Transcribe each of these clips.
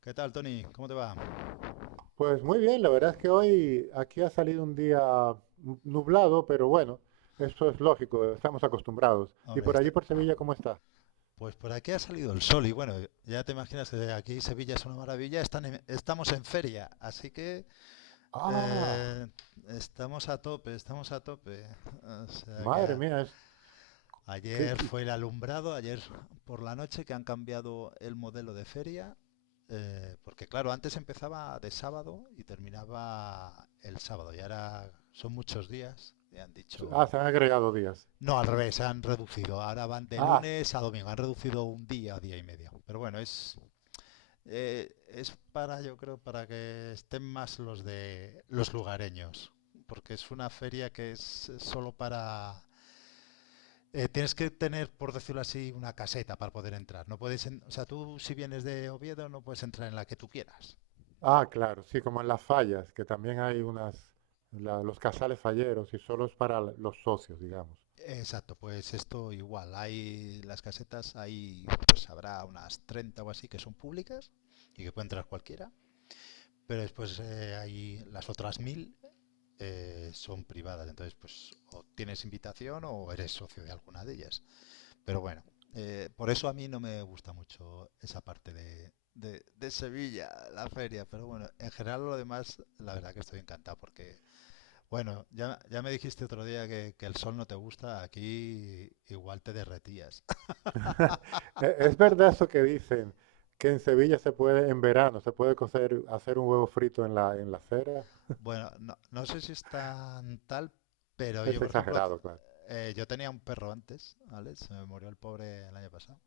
¿Qué tal, Tony? ¿Cómo te va? Pues muy bien, la verdad es que hoy aquí ha salido un día nublado, pero bueno, eso es lógico, estamos acostumbrados. ¿Y Hombre, por allí está... por Sevilla cómo está? pues por aquí ha salido el sol y bueno, ya te imaginas que aquí Sevilla es una maravilla, estamos en feria, así que Ah, eh, estamos a tope, estamos a tope. O sea que madre mía, es que, ayer que- fue el alumbrado, ayer por la noche que han cambiado el modelo de feria, porque claro, antes empezaba de sábado y terminaba el sábado y ahora son muchos días y han ah, dicho... se han agregado días. No, al revés, han reducido. Ahora van de Ah, lunes a domingo. Han reducido un día, día y medio. Pero bueno, es para, yo creo, para que estén más los de los lugareños. Porque es una feria que es solo para... tienes que tener, por decirlo así, una caseta para poder entrar. No puedes, o sea, tú si vienes de Oviedo no puedes entrar en la que tú quieras. ah, claro, sí, como en las fallas, que también hay unas, los casales falleros y solo es para los socios, digamos. Exacto, pues esto igual. Hay las casetas, pues habrá unas 30 o así que son públicas y que puede entrar cualquiera. Pero después hay las otras mil son privadas, entonces pues o tienes invitación o eres socio de alguna de ellas. Pero bueno, por eso a mí no me gusta mucho esa parte de Sevilla, la feria. Pero bueno, en general lo demás, la verdad que estoy encantado porque, bueno, ya me dijiste otro día que el sol no te gusta, aquí igual te derretías. Es verdad eso que dicen, que en Sevilla se puede, en verano, se puede cocer, hacer un huevo frito en la acera. Bueno, no sé si es tan tal, pero yo, Es por ejemplo, exagerado, claro. Yo tenía un perro antes, ¿vale? Se me murió el pobre el año pasado.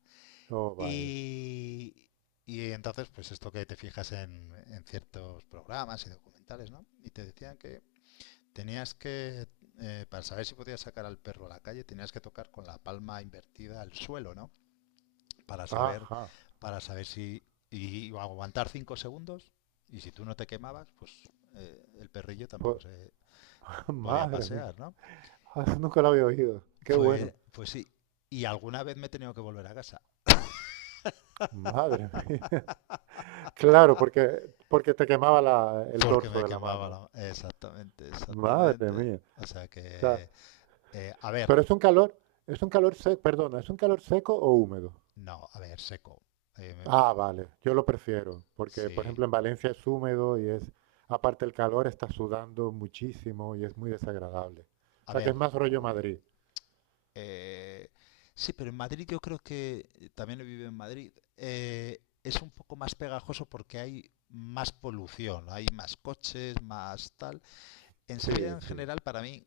Oh, vaya. Y, y entonces, pues esto que te fijas en ciertos programas y documentales, ¿no? Y te decían que tenías que, para saber si podías sacar al perro a la calle, tenías que tocar con la palma invertida al suelo, ¿no? Para saber, Ajá. para saber si... Y aguantar 5 segundos, y si tú no te quemabas, pues el perrillo Pues, tampoco se podía madre mía. pasear, ¿no? Ah, eso nunca lo había oído. Qué Pues, bueno. pues sí. Y alguna vez me he tenido que volver a casa Madre mía. Claro, porque, porque te quemaba el porque dorso me de la quemaba mano. la... Exactamente, Madre exactamente. mía. O sea O sea, que... a ver, pero es un calor seco, perdona, ¿es un calor seco o húmedo? no, a ver, seco. Eh, me- Ah, vale. Yo lo prefiero, porque por sí, ejemplo en Valencia es húmedo y es, aparte el calor está sudando muchísimo y es muy desagradable. O a sea que ver. es más rollo Madrid. eh, sí, pero en Madrid yo creo que, también he vivido en Madrid, es un poco más pegajoso porque hay más polución, hay más coches, más tal. En Sevilla Sí, en sí. general, para mí,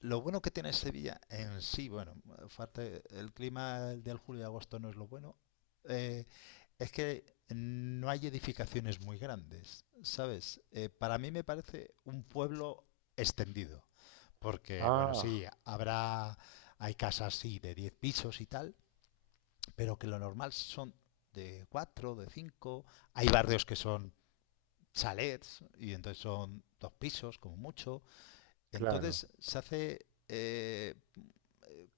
lo bueno que tiene Sevilla en sí, bueno, aparte, el clima del julio y agosto no es lo bueno, eh, es que no hay edificaciones muy grandes, ¿sabes? Para mí me parece un pueblo extendido, porque, bueno, Ah, sí, hay casas, sí, de 10 pisos y tal, pero que lo normal son de 4, de 5, hay barrios que son chalets y entonces son dos pisos como mucho, claro. entonces se hace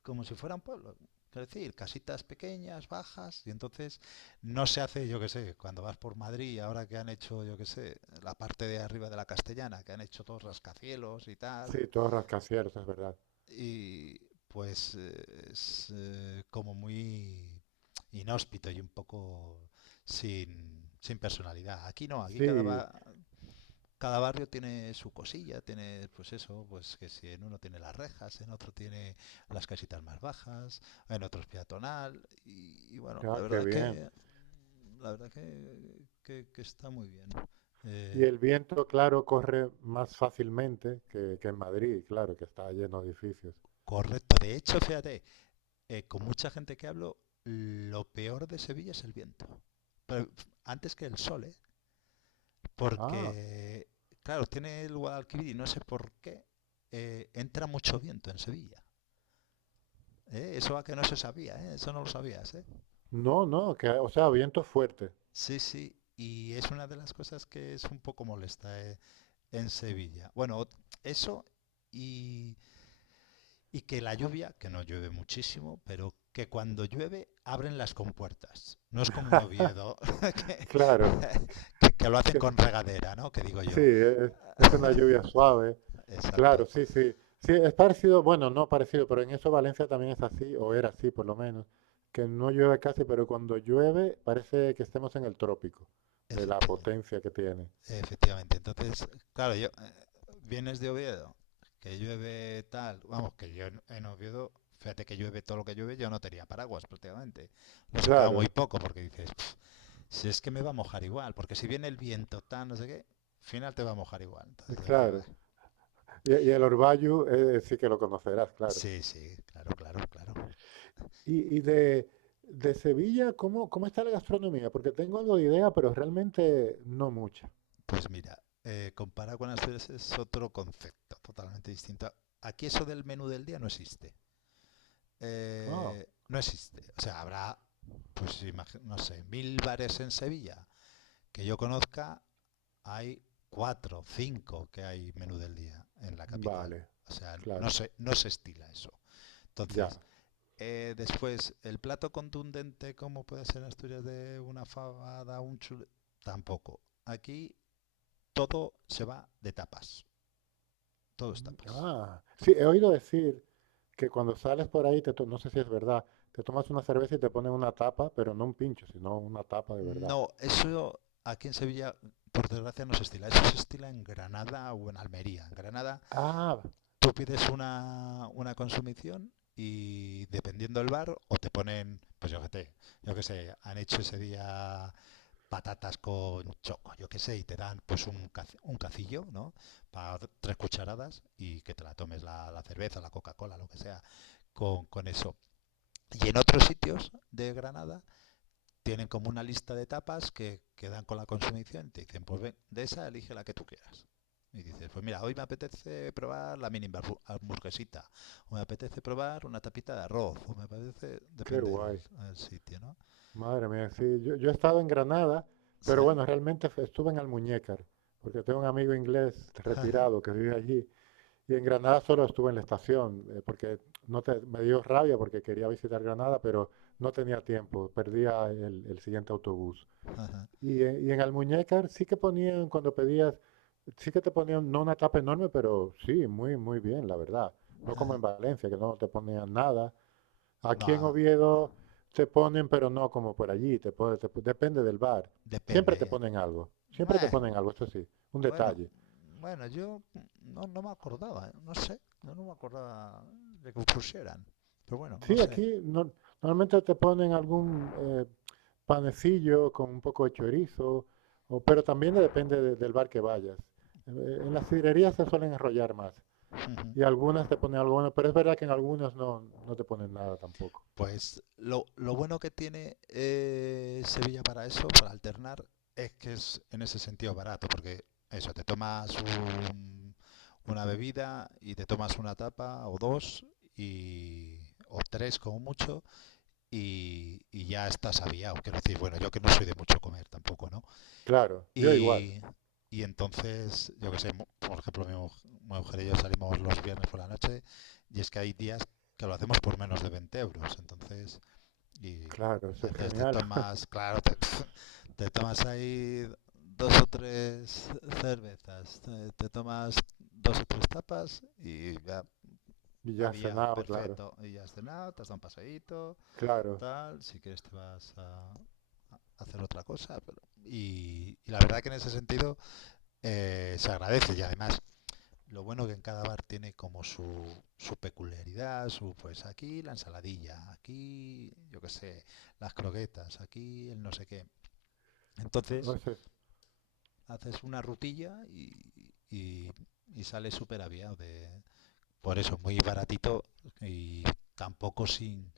como si fuera un pueblo. Quiero decir, casitas pequeñas, bajas, y entonces no se hace, yo qué sé, cuando vas por Madrid, ahora que han hecho, yo qué sé, la parte de arriba de la Castellana, que han hecho todos rascacielos y tal, Sí, todo rascacielos, es verdad. y pues es como muy inhóspito y un poco sin, sin personalidad. Aquí no, aquí cada, Sí, va- cada barrio tiene su cosilla, tiene pues eso, pues que si en uno tiene las rejas, en otro tiene las casitas más bajas, en otro es peatonal y bueno, ah, qué bien. La verdad que está muy bien. Y Eh, el viento, claro, corre más fácilmente que en Madrid, claro, que está lleno de edificios. Correcto. De hecho, fíjate, con mucha gente que hablo, lo peor de Sevilla es el viento. Pero antes que el sol, ¿eh? Ah, Porque, claro, tiene el Guadalquivir y no sé por qué, entra mucho viento en Sevilla. ¿Eh? Eso a que no se sabía, ¿eh? Eso no lo sabías, ¿eh? no, no, que, o sea, viento fuerte. Sí, sí. Y es una de las cosas que es un poco molesta, ¿eh? En Sevilla. Bueno, eso y, y que la lluvia, que no llueve muchísimo, pero que cuando llueve abren las compuertas. No es como en Oviedo, que, Claro, que lo hacen que con regadera, ¿no? Que digo sí, yo. Es una lluvia suave. Exacto, Claro, sí, sí. Sí, es parecido, bueno, no parecido, pero en eso Valencia también es así, o era así por lo menos, que no llueve casi, pero cuando llueve parece que estemos en el trópico, de la efectivamente. potencia que tiene. Efectivamente. Entonces, claro, yo vienes de Oviedo, que llueve tal, vamos, que yo en Oviedo, fíjate que llueve todo lo que llueve, yo no tenía paraguas prácticamente. Lo sacaba muy Claro, poco porque dices, "Pf, si es que me va a mojar igual, porque si viene el viento tal, no sé qué, al final te va a mojar igual". Entonces decía, "Bah". claro. Y el Orbayu sí que lo conocerás, claro. Sí, sí, claro, claro, claro. Y de Sevilla, ¿cómo, cómo está la gastronomía? Porque tengo algo de idea, pero realmente no mucha. Pues mira, comparado con Asturias es otro concepto totalmente distinto. Aquí eso del menú del día no existe. Ah, No existe. O sea, pues no sé, mil bares en Sevilla. Que yo conozca, hay cuatro, cinco que hay menú del día en la capital. vale, O sea, no claro, se, no se estila eso. ya. Entonces, después, el plato contundente, como puede ser en Asturias de una fabada, un chule. Tampoco. Aquí todo se va de tapas. Todo es Mm, tapas. ah, sí, he oído decir que cuando sales por ahí, no sé si es verdad, te tomas una cerveza y te ponen una tapa, pero no un pincho, sino una tapa de verdad. No, eso aquí en Sevilla, por desgracia, no se estila. Eso se estila en Granada o en Almería. En Granada Ah, tú pides una consumición y dependiendo del bar, o te ponen, pues yo qué sé, han hecho ese día patatas con choco, yo qué sé, y te dan pues un cacillo, ¿no? Para tres cucharadas y que te la tomes la cerveza, la Coca-Cola, lo que sea, con eso. Y en otros sitios de Granada tienen como una lista de tapas que dan con la consumición y te dicen, pues ven, de esa elige la que tú quieras. Y dices, pues mira, hoy me apetece probar la mini hamburguesita, o me apetece probar una tapita de arroz, o me apetece, qué depende del guay. el sitio, ¿no? Madre mía, sí, yo he estado en Granada, ¿Sí? pero bueno, realmente estuve en Almuñécar, porque tengo un amigo inglés retirado que vive allí, y en Granada solo estuve en la estación, porque no te- me dio rabia porque quería visitar Granada, pero no tenía tiempo, perdía el siguiente autobús. Y en Almuñécar sí que ponían, cuando pedías, sí que te ponían, no una tapa enorme, pero sí, muy, muy bien, la verdad. No como en Valencia, que no te ponían nada. Aquí en no, Oviedo te ponen, pero no como por allí, te depende del bar. Siempre depende. te ¿Eh? Ponen algo, siempre te ponen algo, esto sí, un bueno, detalle. bueno, yo no me acordaba, ¿eh? No sé, yo no me acordaba de que pusieran, pero bueno, no Sí, sé. aquí normalmente te ponen algún panecillo con un poco de chorizo, pero también depende del bar que vayas. En las sidrerías se suelen enrollar más y algunas te ponen algo bueno, pero es verdad que en algunas no, no te ponen nada tampoco. Pues lo bueno que tiene Sevilla para eso, para alternar, es que es en ese sentido barato, porque eso, te tomas una bebida y te tomas una tapa o dos y, o tres como mucho y ya estás aviado. Quiero decir, bueno, yo que no soy de mucho comer tampoco, ¿no? Claro, yo igual. Y, y entonces, yo que sé, por ejemplo, mi mujer y yo salimos los viernes por la noche y es que hay días que lo hacemos por menos de 20 euros. Entonces... Y Claro, eso es entonces te genial. tomas, claro, te, te tomas ahí dos o tres cervezas, te tomas dos o tres tapas y ya, Y ya has aviado, cenado, claro, perfecto. Y ya has cenado, te has dado un paseíto, claro. tal, si quieres te vas a hacer otra cosa. Pero y la verdad que en ese sentido se agradece y además lo bueno que en cada bar tiene como su peculiaridad, su pues aquí la ensaladilla, aquí yo qué sé, las croquetas, aquí el no sé qué. O Entonces sea, haces una rutilla y sale súper aviado. Por eso, muy baratito y tampoco sin,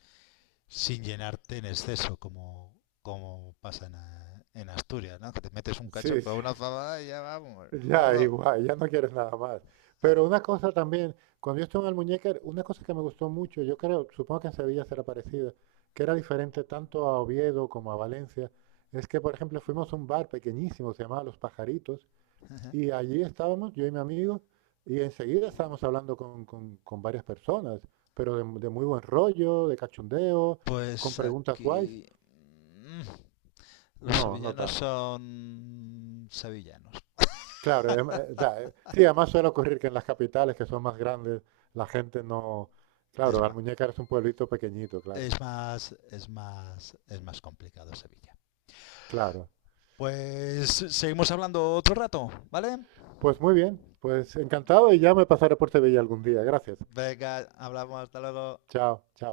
sin llenarte en exceso, como pasa en, en Asturias, ¿no? Que te metes un cacho sí, por sí, una fabada y ya vamos, ya barro. igual, ya no quieres nada más. Pero una cosa también, cuando yo estuve en Almuñécar, una cosa que me gustó mucho, yo creo, supongo que en Sevilla será parecida, que era diferente tanto a Oviedo como a Valencia, es que, por ejemplo, fuimos a un bar pequeñísimo, se llamaba Los Pajaritos, Ajá. y allí estábamos, yo y mi amigo, y enseguida estábamos hablando con, con varias personas, pero de muy buen rollo, de cachondeo, con Pues preguntas guays. aquí... los No, no sevillanos tanto. son sevillanos. Claro, sí, además suele ocurrir que en las capitales que son más grandes, la gente no... Es Claro, más, Almuñécar es un pueblito pequeñito, claro. es más, es más, es más complicado Sevilla. Claro. Pues seguimos hablando otro rato, ¿vale? Pues muy bien, pues encantado y ya me pasaré por Sevilla algún día. Gracias. Venga, hablamos, hasta luego. Chao, chao.